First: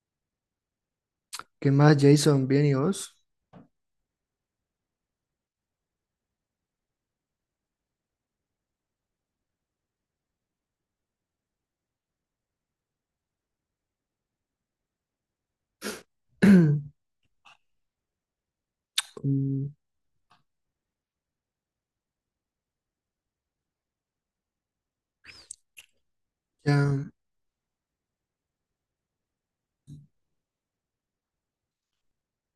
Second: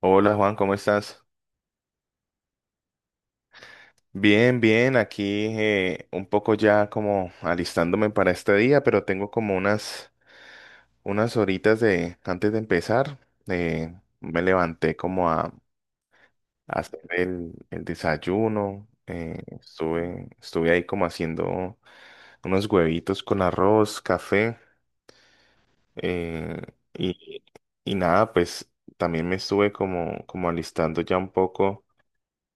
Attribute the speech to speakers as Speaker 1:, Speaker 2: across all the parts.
Speaker 1: Hola Juan, ¿cómo estás?
Speaker 2: ¿Qué más, Jason? ¿Bien y vos?
Speaker 1: Bien, bien, aquí un poco ya como alistándome para este día, pero tengo como unas horitas de antes de empezar. eh, Me levanté como a hacer el desayuno.
Speaker 2: Mm,
Speaker 1: Estuve ahí como haciendo unos huevitos con arroz, café. eh,
Speaker 2: Ya,
Speaker 1: y, y nada, pues también me estuve como alistando ya un poco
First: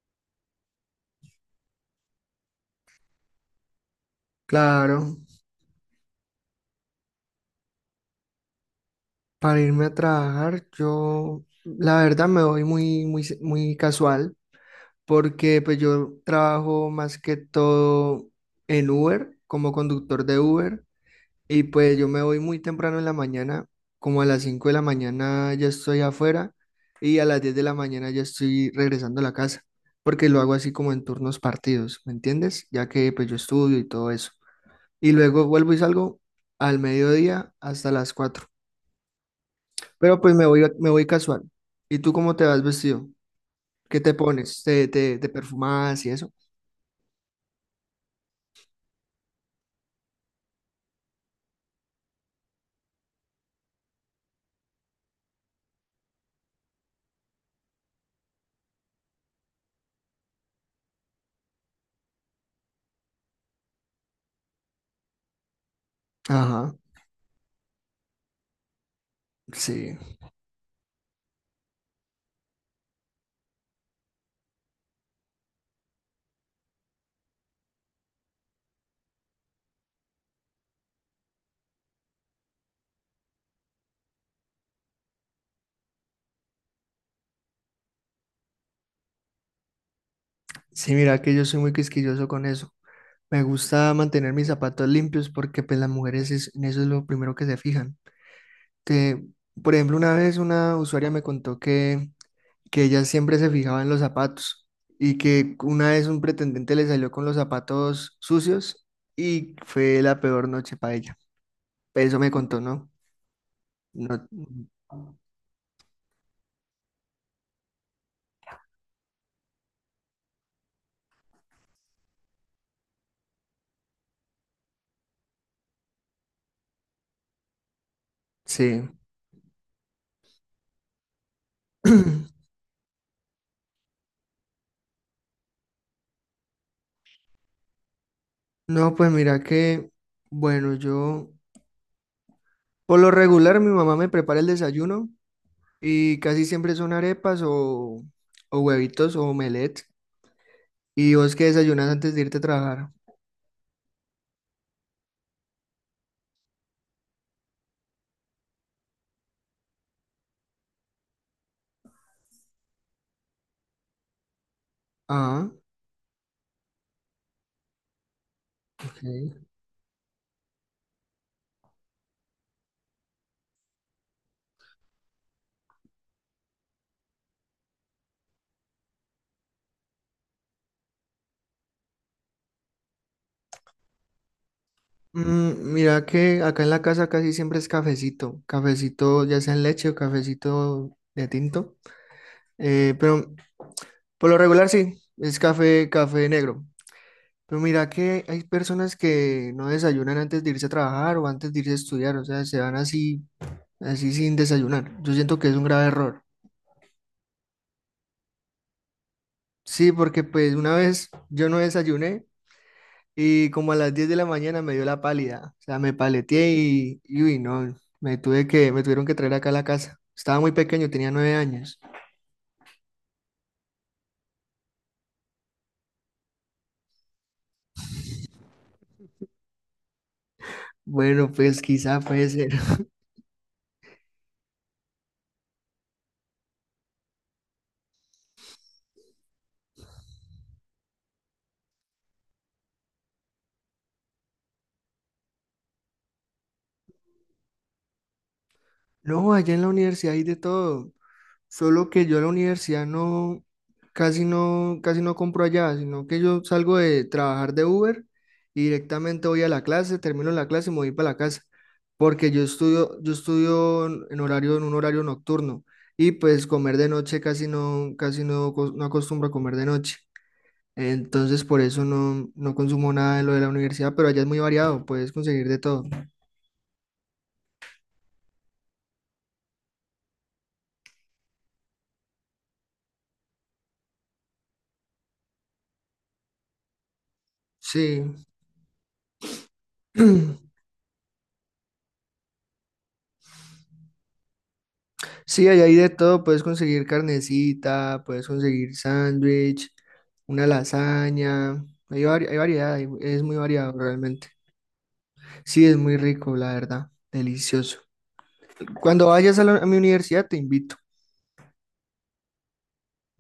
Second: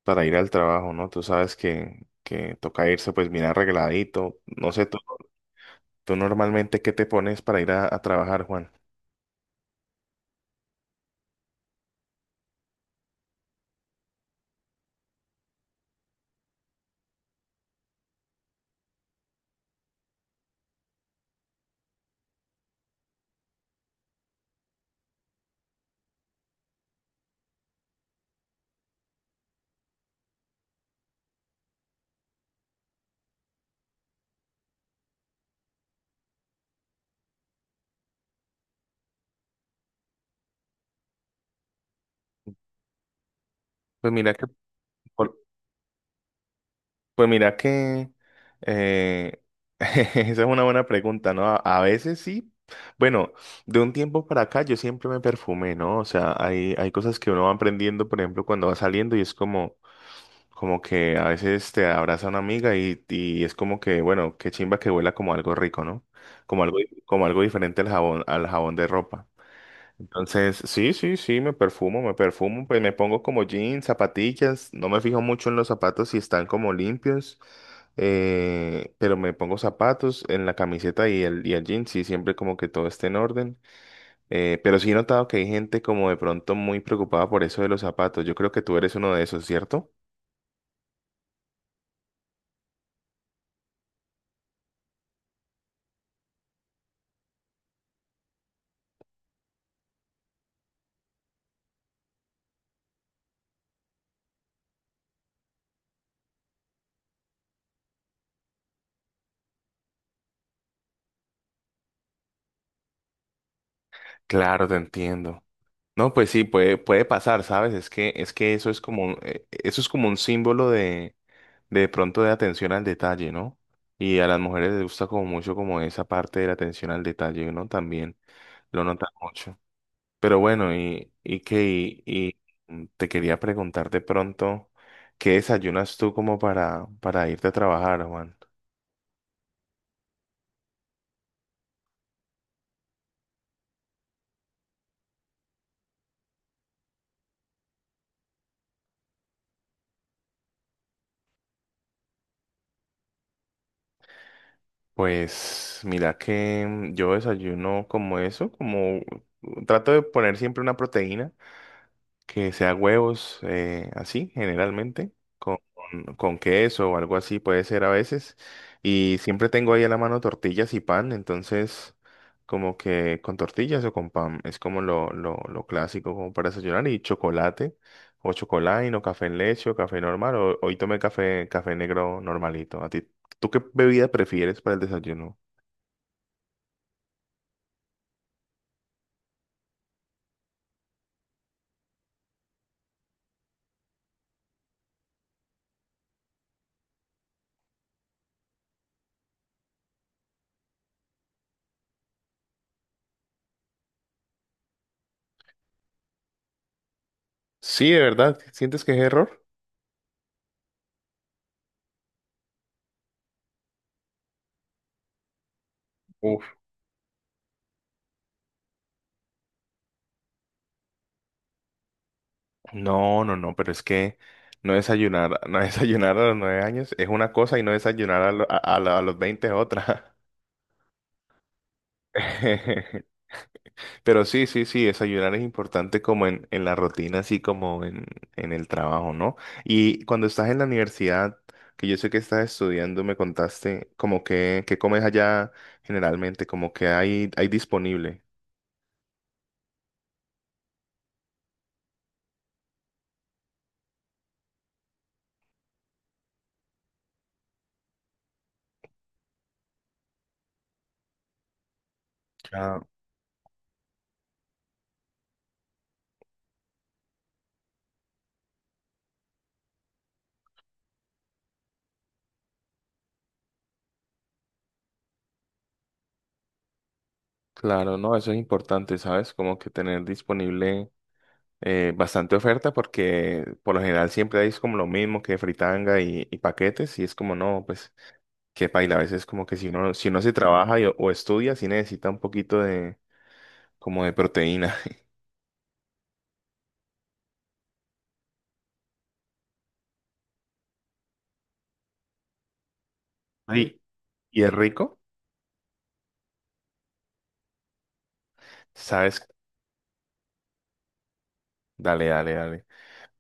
Speaker 1: para ir al trabajo, ¿no? Tú sabes que toca irse pues bien arregladito. No sé,
Speaker 2: claro.
Speaker 1: tú normalmente qué te pones para ir a trabajar, Juan.
Speaker 2: Para irme a trabajar, yo la verdad me voy muy, muy, muy casual porque pues yo trabajo más que todo en Uber, como conductor de Uber, y pues yo me voy muy temprano en la mañana, como a las 5 de la mañana ya estoy afuera y a las 10 de la mañana ya estoy regresando a la casa, porque lo hago así como en turnos partidos, ¿me entiendes? Ya que pues yo estudio y todo eso. Y luego vuelvo y salgo al mediodía hasta las 4. Pero pues me voy casual. ¿Y tú cómo te vas vestido? ¿Qué
Speaker 1: Pues
Speaker 2: te
Speaker 1: mira que,
Speaker 2: pones? ¿Te
Speaker 1: por-
Speaker 2: perfumas y eso?
Speaker 1: pues mira que eh, esa es una buena pregunta, ¿no? A veces sí. Bueno, de un tiempo para acá yo siempre me perfumé, ¿no? O sea, hay cosas que uno va aprendiendo, por ejemplo, cuando va saliendo y es como. Como que a veces te abraza una amiga y es como que, bueno, qué chimba que huela como algo rico, ¿no? Como
Speaker 2: Ajá,
Speaker 1: algo, Como algo diferente al jabón de ropa.
Speaker 2: sí.
Speaker 1: Entonces, sí, sí, sí, me perfumo, pues me pongo como jeans, zapatillas, no me fijo mucho en los zapatos si están como limpios, pero me pongo zapatos en la camiseta y y el jean, sí, siempre como que todo esté en orden. Pero sí he notado que hay gente como de pronto muy preocupada por eso de los zapatos. Yo creo que tú eres uno de esos, ¿cierto?
Speaker 2: Sí, mira que yo soy muy quisquilloso con eso. Me gusta mantener mis zapatos limpios porque pues las mujeres en eso es lo primero que se fijan. Que por ejemplo, una vez una usuaria me contó que ella siempre se fijaba en los zapatos y que una vez un pretendiente le salió con los zapatos sucios y fue la peor noche para ella. Eso me contó, ¿no? No,
Speaker 1: Claro, te entiendo. No, pues sí, puede pasar, ¿sabes? Es que eso es como eso es como un símbolo de pronto de atención al detalle, ¿no? Y a las mujeres les gusta como mucho como esa parte de la atención al detalle, ¿no? También lo
Speaker 2: sí.
Speaker 1: notan mucho. Pero bueno, y que y, mm, te quería preguntar de pronto, ¿qué desayunas tú como para irte a trabajar, Juan?
Speaker 2: No, pues mira que, bueno, yo por lo regular mi mamá me prepara el desayuno y casi siempre son arepas o huevitos o omelette. ¿Y vos qué desayunas antes de irte a trabajar?
Speaker 1: Pues mira que yo desayuno como eso, como trato de poner siempre una proteína. Que sea huevos, así generalmente,
Speaker 2: Ah,
Speaker 1: con queso o algo así puede ser a veces. Y
Speaker 2: ok.
Speaker 1: siempre tengo ahí a la mano tortillas y pan, entonces como que con tortillas o con pan es como lo clásico como para desayunar y chocolate o chocolate o café en leche o café normal o hoy tomé café, café negro normalito. ¿A ti, tú qué bebida prefieres para el desayuno?
Speaker 2: Mm, mira que acá en la casa casi siempre es cafecito, cafecito ya sea en leche o cafecito de tinto, pero por lo regular sí, es café, café negro. Pero mira que hay personas que no desayunan antes de irse a trabajar o antes de irse a estudiar, o sea, se van así, sin desayunar. Yo siento que es un grave error.
Speaker 1: Sí, de verdad, ¿sientes que es error?
Speaker 2: Sí, porque pues una vez yo no desayuné. Y como a las 10 de la mañana me dio la pálida. O sea, me paleteé y uy, no, me tuvieron que traer acá a la casa. Estaba muy pequeño, tenía 9 años.
Speaker 1: No, no, no, pero es que no desayunar, no desayunar a los nueve años es una cosa y no desayunar a, lo- a la- a los veinte es otra.
Speaker 2: Bueno, pues quizá puede ser.
Speaker 1: Pero sí, sí, sí, desayunar es importante como en la rutina, así como en el trabajo, ¿no? Y cuando estás en la universidad, que yo sé que estás estudiando, me contaste como que comes allá generalmente, como que hay disponible.
Speaker 2: No, allá en la universidad hay de todo. Solo que yo a la universidad no, casi no compro allá, sino que yo salgo de trabajar de Uber y directamente voy a la clase, termino la clase y me voy para la casa, porque yo
Speaker 1: Claro.
Speaker 2: estudio, yo estudio en horario, en un horario nocturno. Y pues comer de noche casi no, no acostumbro a comer de noche. Entonces por eso no consumo nada de lo de la universidad, pero allá es muy variado, puedes conseguir de todo.
Speaker 1: Claro, no, eso es importante, ¿sabes? Como que tener disponible. Bastante oferta porque por lo general siempre hay como lo mismo que fritanga y paquetes y es como no, pues
Speaker 2: Sí.
Speaker 1: qué paila, a veces como que si uno, si uno se trabaja y- o estudia, sí necesita un poquito de como de proteína.
Speaker 2: Sí, hay ahí de todo, puedes conseguir carnecita, puedes conseguir sándwich, una lasaña, hay variedad, es muy variado
Speaker 1: Ay,
Speaker 2: realmente.
Speaker 1: y es rico,
Speaker 2: Sí, es muy rico, la verdad, delicioso. Cuando
Speaker 1: ¿sabes?
Speaker 2: vayas a mi universidad te invito,
Speaker 1: Dale, dale, dale.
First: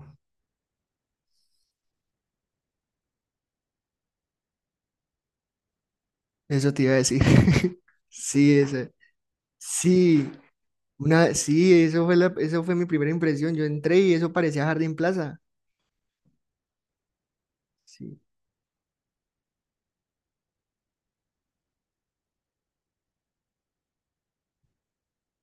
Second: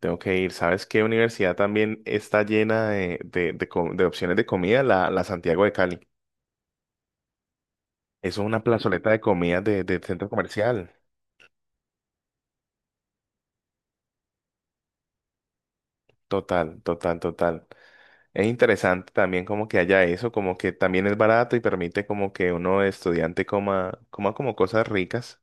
Speaker 1: Tengo que ir. ¿Sabes qué universidad también está llena de, de opciones de comida? La, la Santiago de Cali.
Speaker 2: eso te iba a decir.
Speaker 1: Eso es
Speaker 2: Sí,
Speaker 1: una plazoleta de comida de centro
Speaker 2: sí,
Speaker 1: comercial.
Speaker 2: sí, eso fue mi primera impresión, yo entré y eso parecía Jardín Plaza.
Speaker 1: Total, total, total.
Speaker 2: Sí.
Speaker 1: Es interesante también como que haya eso, como que también es barato y permite como que uno estudiante coma, coma como cosas ricas.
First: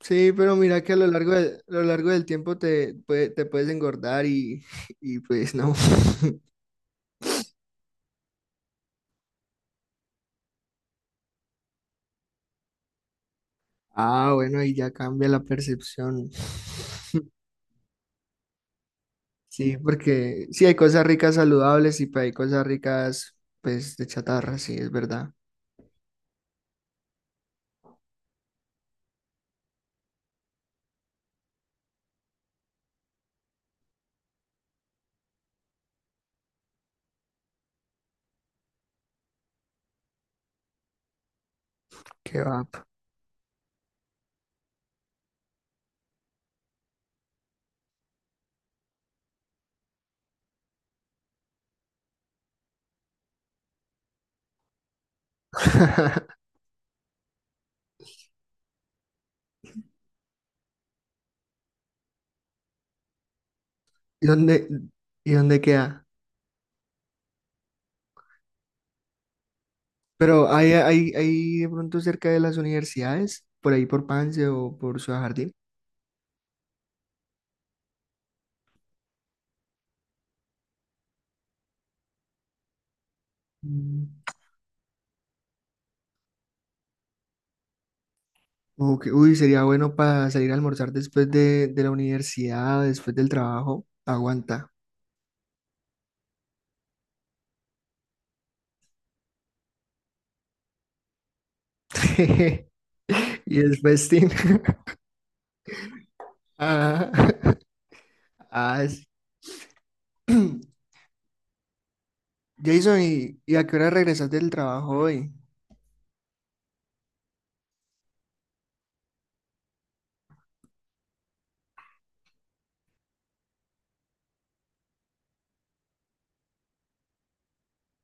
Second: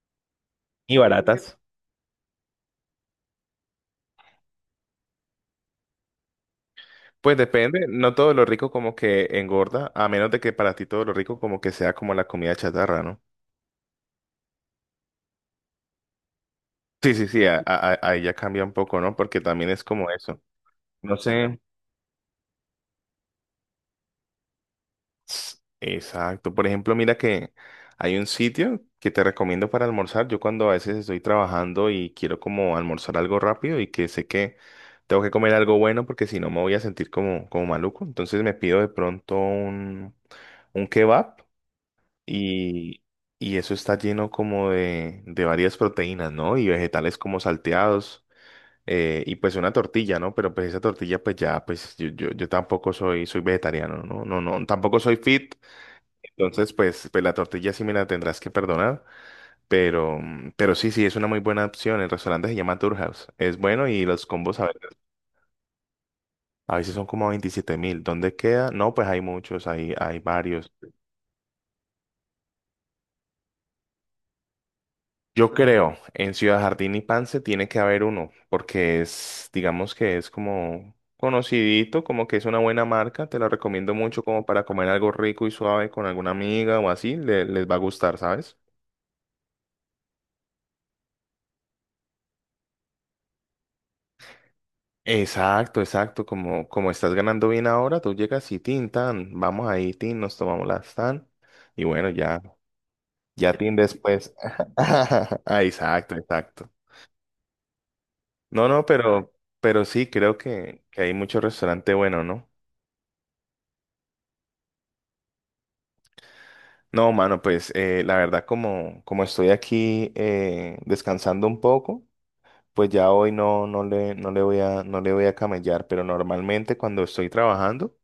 Speaker 2: Sí, pero mira que
Speaker 1: Y baratas.
Speaker 2: a lo largo del tiempo te puedes engordar y, y pues no.
Speaker 1: Pues depende, no todo lo rico como que engorda, a menos de que para ti todo lo rico como que sea como la comida chatarra, ¿no?
Speaker 2: Ah, bueno, ahí ya cambia la percepción.
Speaker 1: Sí, sí, sí, ahí ya cambia un poco, ¿no? Porque también
Speaker 2: Sí,
Speaker 1: es como eso.
Speaker 2: porque sí hay cosas
Speaker 1: No
Speaker 2: ricas
Speaker 1: sé.
Speaker 2: saludables y pues, hay cosas ricas, pues, de chatarra, sí, es verdad.
Speaker 1: Exacto. Por ejemplo, mira que hay un sitio que te recomiendo para almorzar. Yo cuando a veces estoy trabajando y quiero como almorzar algo rápido y que sé que tengo que comer algo bueno porque si no me voy a sentir como, como maluco. Entonces me pido de pronto un kebab
Speaker 2: Qué va.
Speaker 1: y, y eso está lleno como de varias proteínas, ¿no? Y vegetales como salteados. Y pues una tortilla, ¿no? Pero pues esa tortilla, pues ya, pues yo tampoco soy vegetariano, ¿no? No, no, tampoco soy fit, entonces, pues, pues la tortilla sí me la tendrás que perdonar, pero, pero sí, sí, es una muy buena opción. El restaurante se llama Tourhouse. Es bueno y
Speaker 2: ¿Y
Speaker 1: los combos a,
Speaker 2: dónde,
Speaker 1: ver,
Speaker 2: y dónde queda?
Speaker 1: a veces son como 27 mil. ¿Dónde queda? No, pues hay muchos, hay
Speaker 2: Pero hay,
Speaker 1: varios.
Speaker 2: hay, hay de pronto cerca de las universidades, por ahí por Pance o por Ciudad Jardín.
Speaker 1: Yo creo, en Ciudad Jardín y Pance tiene que haber uno, porque es, digamos que es como conocidito, como que es una buena marca. Te la recomiendo
Speaker 2: Mm.
Speaker 1: mucho como para comer algo rico y suave con alguna amiga o así. Les va a gustar, ¿sabes?
Speaker 2: Ok, uy, sería bueno para salir a almorzar después de la universidad, después del trabajo. Aguanta.
Speaker 1: Exacto, exacto. Como, como estás ganando bien ahora, tú llegas y tin, tan, vamos ahí, tin, nos tomamos las tan. Y bueno, ya, ya
Speaker 2: Y
Speaker 1: tin
Speaker 2: es festín.
Speaker 1: después. Ah, exacto, exacto.
Speaker 2: Ah,
Speaker 1: No, no,
Speaker 2: ah,
Speaker 1: pero sí, creo que hay mucho restaurante bueno, ¿no?
Speaker 2: Jason, ¿y a qué hora regresas del trabajo hoy?
Speaker 1: No, mano, pues la verdad, como, como estoy aquí descansando un poco, pues ya hoy no, no le voy no le voy a camellar, pero normalmente cuando estoy trabajando,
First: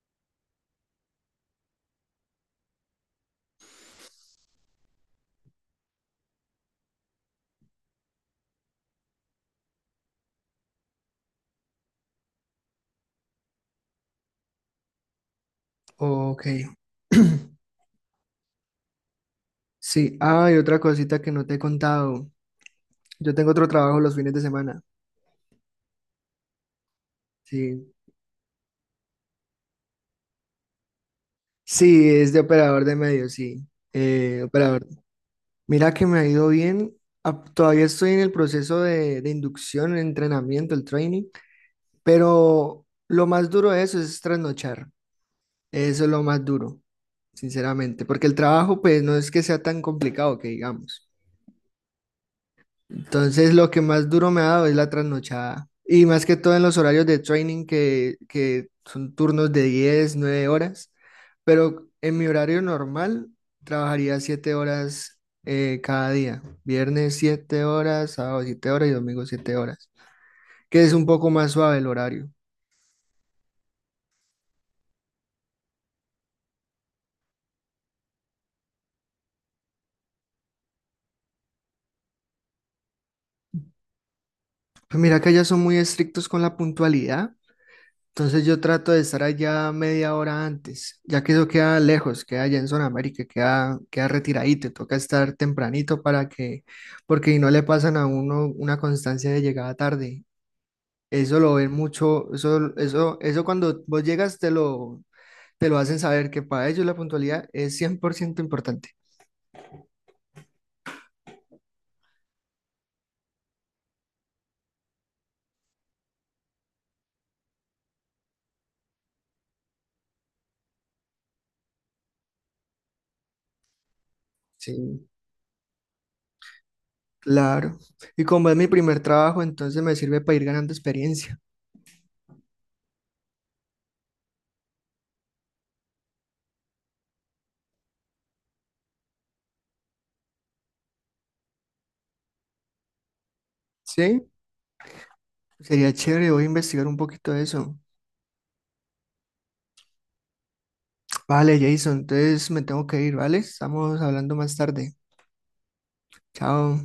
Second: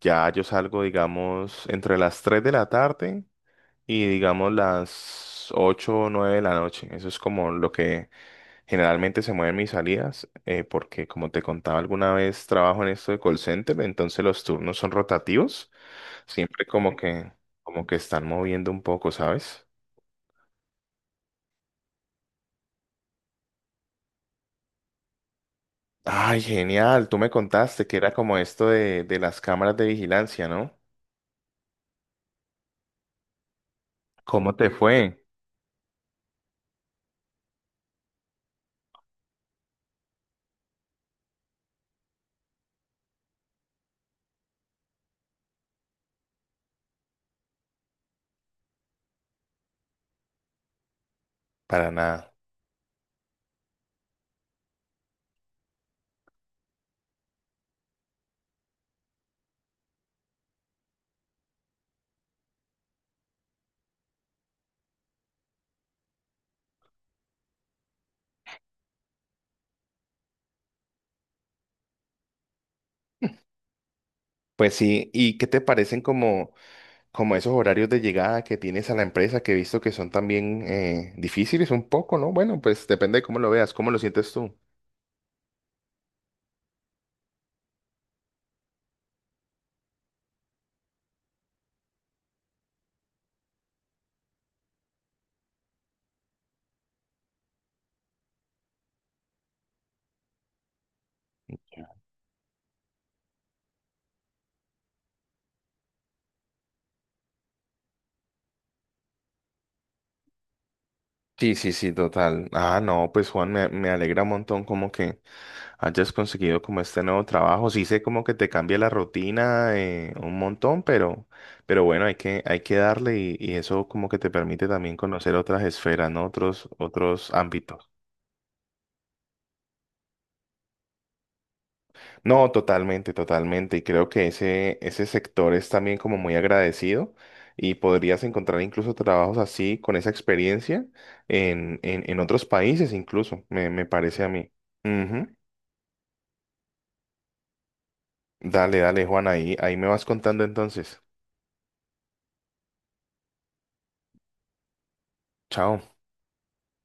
Speaker 1: ya yo salgo, digamos, entre las 3 de la tarde. Y digamos las 8 o 9 de la noche. Eso es como lo que generalmente se mueven mis salidas, porque como te contaba alguna vez, trabajo en esto de call center, entonces los turnos son rotativos,
Speaker 2: Ok.
Speaker 1: siempre como como que están moviendo un poco, ¿sabes?
Speaker 2: Sí, ah, y otra cosita que no te he contado. Yo tengo otro trabajo los fines de semana.
Speaker 1: Ay, genial, tú me contaste
Speaker 2: Sí.
Speaker 1: que era como esto de las cámaras de vigilancia, ¿no?
Speaker 2: Sí, es de operador de medios, sí.
Speaker 1: ¿Cómo te
Speaker 2: Operador.
Speaker 1: fue?
Speaker 2: Mira que me ha ido bien. Ah, todavía estoy en el proceso de inducción, el entrenamiento, el training, pero lo más duro de eso es trasnochar. Eso es lo más duro, sinceramente, porque el trabajo pues no es que sea tan complicado que digamos.
Speaker 1: Para nada.
Speaker 2: Entonces, lo que más duro me ha dado es la trasnochada. Y más que todo en los horarios de training, que son turnos de 10 9 horas. Pero en mi horario normal, trabajaría 7 horas cada día. Viernes 7 horas, sábado 7 horas y domingo 7 horas. Que es un poco más suave el horario.
Speaker 1: Pues sí, ¿y qué te parecen como... como esos horarios de llegada que tienes a la empresa, que he visto que son también difíciles un poco, ¿no? Bueno, pues depende de cómo lo veas, cómo lo sientes tú.
Speaker 2: Pues mira que allá son muy estrictos con la puntualidad. Entonces yo trato de estar allá media hora antes, ya que eso queda lejos, queda allá en zona América, queda retiradito, toca estar tempranito porque si no le pasan a uno una constancia de llegada tarde. Eso lo ven mucho, eso cuando vos llegas te lo hacen saber que para ellos la puntualidad es 100% importante.
Speaker 1: Sí, sí, sí, total. Ah, no, pues Juan, me alegra un montón como que hayas conseguido como este nuevo trabajo. Sí sé como que te cambia la rutina un montón, pero bueno, hay que darle y eso como que te permite también
Speaker 2: Sí.
Speaker 1: conocer otras esferas, ¿no? Otros, otros
Speaker 2: Claro.
Speaker 1: ámbitos.
Speaker 2: Y como es mi primer trabajo, entonces me sirve para ir ganando experiencia.
Speaker 1: No, totalmente, totalmente. Y creo que ese sector es también como muy agradecido y podrías encontrar incluso trabajos así con esa experiencia en otros países incluso, me parece a
Speaker 2: ¿Sí?
Speaker 1: mí. Ujú.
Speaker 2: Sería chévere, voy a investigar un poquito de eso.
Speaker 1: Dale, dale, Juan, ahí, ahí me vas contando entonces.
Speaker 2: Vale, Jason, entonces me tengo que ir, ¿vale? Estamos hablando más tarde.
Speaker 1: Chao.
Speaker 2: Chao.